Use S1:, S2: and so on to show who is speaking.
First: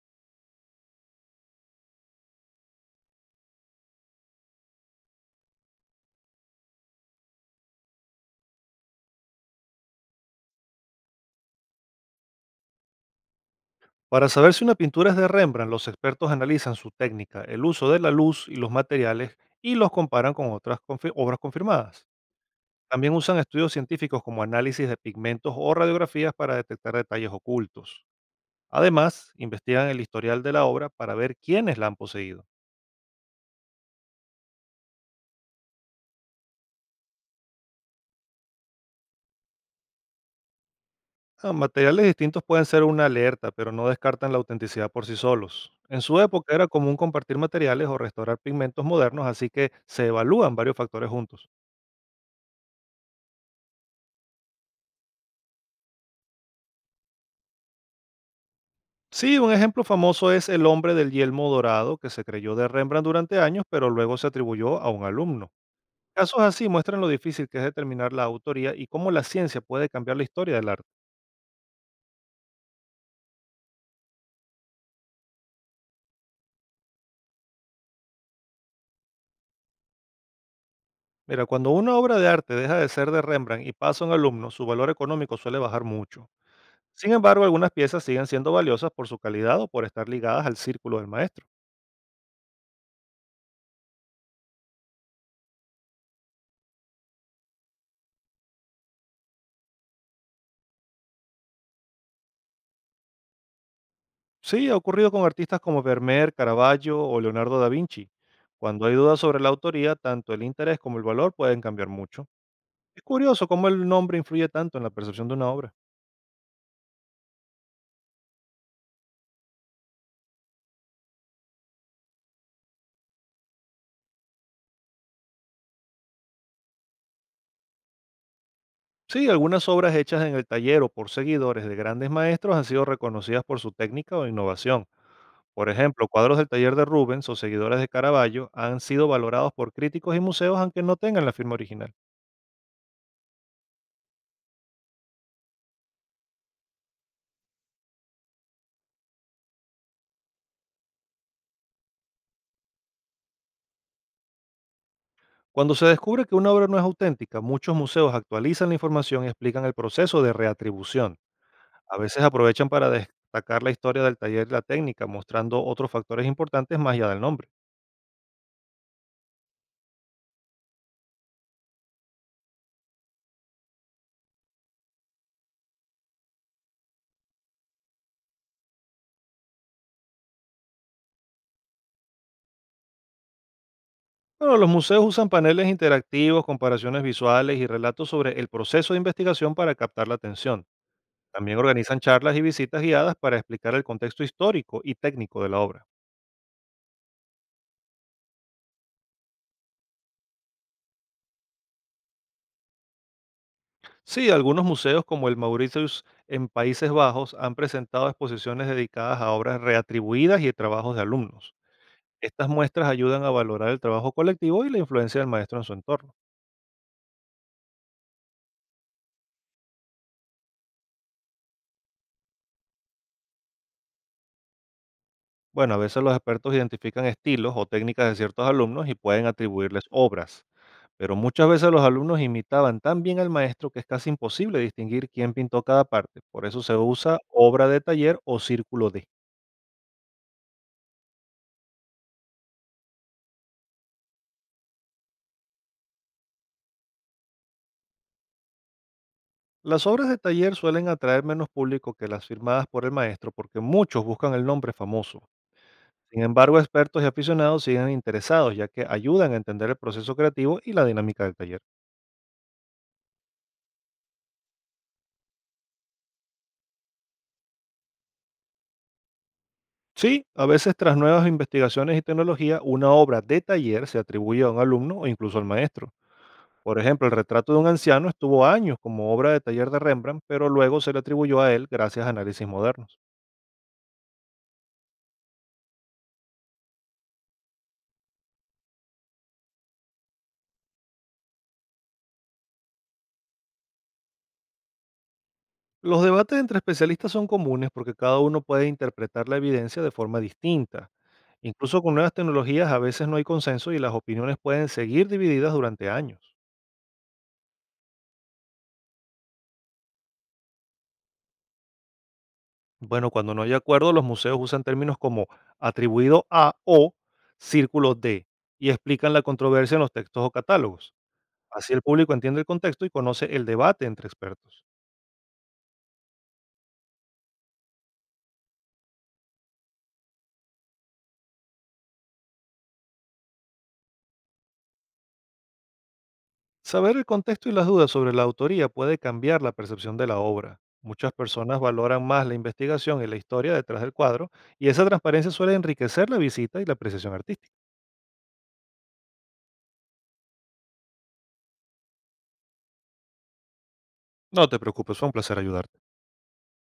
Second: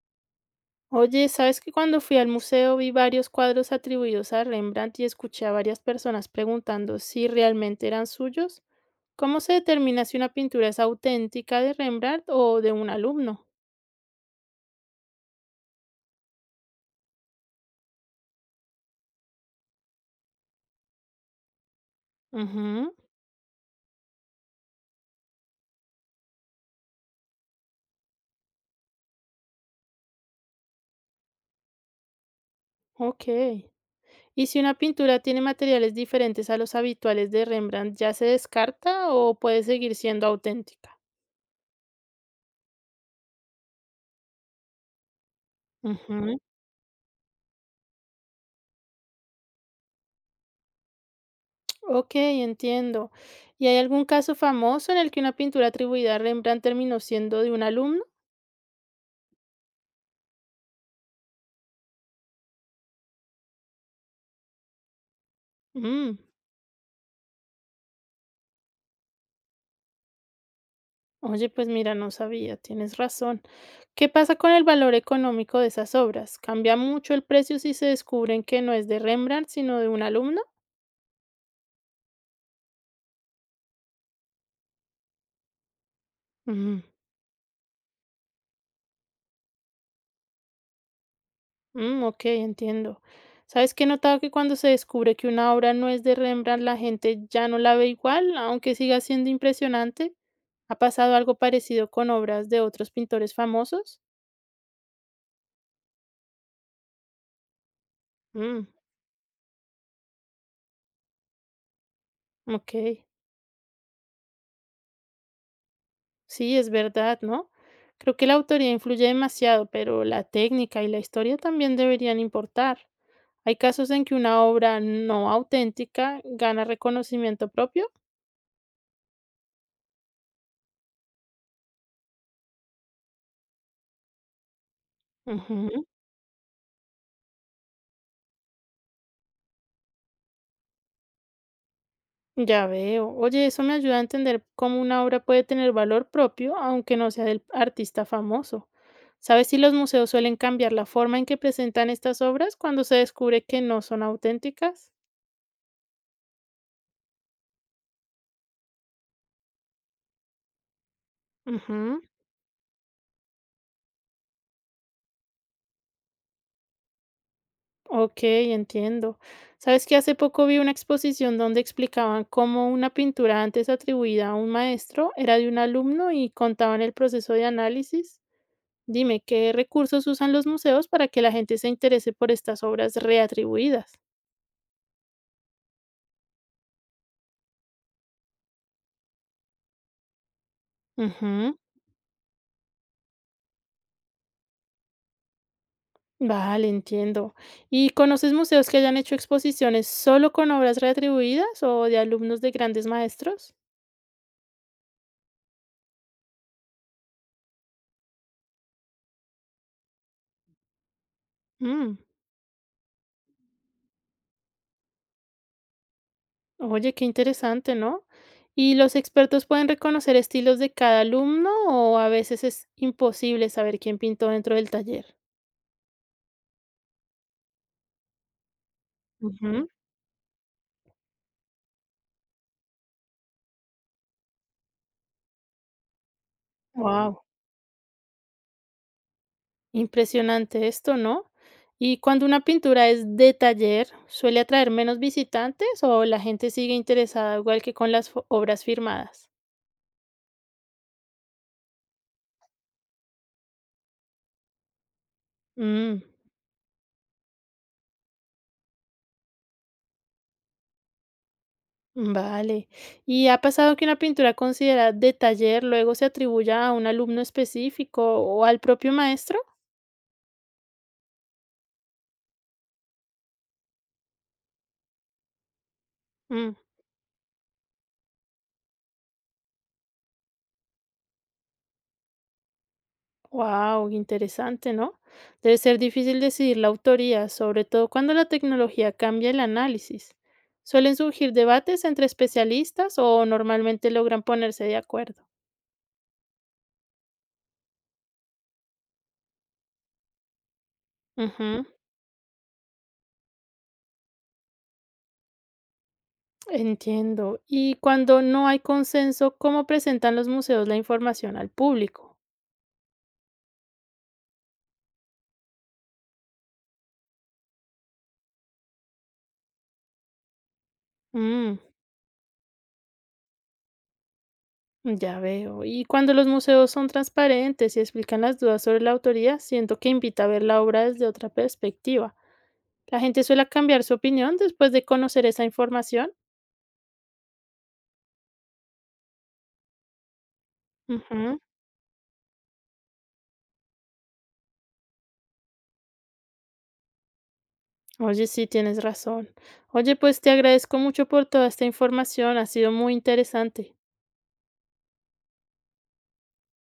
S1: Oye, ¿sabes que cuando fui al museo vi varios cuadros atribuidos a Rembrandt y escuché a varias personas preguntando si realmente eran suyos? ¿Cómo se determina si una pintura es auténtica de Rembrandt o de un alumno?
S2: Para saber si una pintura es de Rembrandt, los expertos analizan su técnica, el uso de la luz y los materiales y los comparan con obras confirmadas.
S1: Ujú,
S2: También usan estudios científicos como análisis de pigmentos o radiografías para detectar detalles ocultos. Además, investigan el historial de la obra para ver quiénes la han poseído.
S1: ok. ¿Y si una pintura tiene materiales diferentes a los habituales de Rembrandt, ya se descarta o puede seguir siendo auténtica?
S2: Materiales distintos pueden ser una alerta, pero no descartan la autenticidad por sí solos. En su
S1: Ujú,
S2: época era común compartir materiales o restaurar pigmentos modernos, así que se evalúan varios factores juntos.
S1: ok, entiendo. ¿Y hay algún caso famoso en el que una pintura atribuida a Rembrandt terminó siendo de un alumno?
S2: Sí, un ejemplo famoso es El hombre del yelmo dorado, que se creyó de Rembrandt durante años, pero luego se atribuyó a un alumno.
S1: Mm.
S2: Casos así muestran lo difícil que es determinar la autoría y cómo la ciencia puede cambiar la historia del arte.
S1: Oye, pues mira, no sabía, tienes razón. ¿Qué pasa con el valor económico de esas obras? ¿Cambia mucho el precio si se descubren que no es de Rembrandt, sino de un alumno?
S2: Mira, cuando una obra de arte deja de ser de Rembrandt y pasa a un alumno, su valor económico suele bajar mucho.
S1: Mm,
S2: Sin embargo, algunas piezas siguen siendo valiosas por su calidad o por estar ligadas al círculo del maestro.
S1: mm, ok, entiendo. ¿Sabes qué he notado que cuando se descubre que una obra no es de Rembrandt, la gente ya no la ve igual, aunque siga siendo impresionante? ¿Ha pasado algo parecido con obras de otros pintores famosos?
S2: Sí, ha ocurrido con artistas como Vermeer, Caravaggio o Leonardo da Vinci.
S1: Mm,
S2: Cuando hay dudas sobre la autoría, tanto el interés como el valor pueden cambiar mucho. Es
S1: ok.
S2: curioso cómo el nombre influye tanto en la percepción de una obra.
S1: Sí, es verdad, ¿no? Creo que la autoría influye demasiado, pero la técnica y la historia también deberían importar. Hay casos en que una obra no auténtica gana reconocimiento propio.
S2: Sí, algunas obras hechas en el taller o por seguidores de grandes maestros han sido reconocidas por su técnica o innovación. Por
S1: Ujú.
S2: ejemplo, cuadros del taller de Rubens o seguidores de Caravaggio han sido valorados por críticos y museos aunque no tengan la firma original.
S1: Ya veo. Oye, eso me ayuda a entender cómo una obra puede tener valor propio, aunque no sea del artista famoso. ¿Sabes si los museos suelen cambiar la forma en que presentan estas obras cuando se descubre que no son auténticas?
S2: Cuando se descubre que una obra no es auténtica, muchos museos actualizan la información y explican el proceso de reatribución. A
S1: Ujú.
S2: veces aprovechan para destacar la historia del taller y la técnica, mostrando otros factores importantes más allá del nombre.
S1: Ok, entiendo. Sabes que hace poco vi una exposición donde explicaban cómo una pintura antes atribuida a un maestro era de un alumno y contaban el proceso de análisis. Dime, ¿qué recursos usan los museos para que la gente se interese por estas obras reatribuidas?
S2: Bueno, los museos usan paneles interactivos, comparaciones visuales y relatos sobre el proceso de investigación para captar la atención.
S1: Ujú.
S2: También organizan charlas y visitas guiadas para explicar el contexto histórico y técnico de la obra.
S1: Vale, entiendo. ¿Y conoces museos que hayan hecho exposiciones solo con obras reatribuidas o de alumnos de grandes maestros?
S2: Sí, algunos museos como el Mauritius en Países Bajos han presentado exposiciones dedicadas a obras reatribuidas y trabajos de alumnos.
S1: Mm.
S2: Estas muestras ayudan a valorar el trabajo colectivo y la influencia del maestro en su entorno.
S1: Oye, qué interesante, ¿no? ¿Y los expertos pueden reconocer estilos de cada alumno o a veces es imposible saber quién pintó dentro del taller?
S2: Bueno, a veces los expertos identifican estilos o técnicas de ciertos alumnos y pueden atribuirles obras. Pero muchas veces los alumnos imitaban tan bien al maestro que es casi imposible distinguir quién pintó cada parte. Por eso se usa
S1: Wow.
S2: obra de taller o círculo de.
S1: Impresionante esto, ¿no? Y cuando una pintura es de taller, ¿suele atraer menos visitantes o la gente sigue interesada igual que con las obras firmadas?
S2: Las obras de taller suelen atraer menos público que las firmadas por el maestro porque muchos buscan el nombre famoso.
S1: Mm,
S2: Sin embargo, expertos y aficionados siguen interesados ya que ayudan a entender el proceso creativo y la dinámica del taller.
S1: vale. ¿Y ha pasado que una pintura considerada de taller luego se atribuya a un alumno específico o al propio maestro?
S2: Sí, a veces tras nuevas investigaciones y tecnología, una obra de taller se atribuye a un alumno o incluso al maestro.
S1: Mm.
S2: Por ejemplo, el retrato de un anciano estuvo años como obra de taller de Rembrandt, pero luego se le atribuyó a él gracias a análisis modernos.
S1: Wow, interesante, ¿no? Debe ser difícil decidir la autoría, sobre todo cuando la tecnología cambia el análisis. ¿Suelen surgir debates entre especialistas o normalmente logran ponerse de acuerdo?
S2: Los debates entre especialistas son comunes porque cada uno puede interpretar la evidencia de forma distinta.
S1: Ujú,
S2: Incluso con nuevas tecnologías a veces no hay consenso y las opiniones pueden seguir divididas durante años.
S1: entiendo. Y cuando no hay consenso, ¿cómo presentan los museos la información al público?
S2: Bueno, cuando no hay acuerdo, los museos usan términos como atribuido a o círculo de y explican la controversia en los textos o catálogos.
S1: Mm.
S2: Así el público entiende el contexto y conoce el debate entre expertos.
S1: Ya veo. Y cuando los museos son transparentes y explican las dudas sobre la autoría, siento que invita a ver la obra desde otra perspectiva. La gente suele cambiar su opinión después de conocer esa información.
S2: Saber el contexto y las dudas sobre la autoría puede cambiar la percepción de la obra. Muchas
S1: Ujú.
S2: personas valoran más la investigación y la historia detrás del cuadro, y esa transparencia suele enriquecer la visita y la apreciación artística.
S1: Oye, sí, tienes razón. Oye, pues te agradezco mucho por toda esta información, ha sido muy interesante.
S2: No te preocupes, fue un placer ayudarte.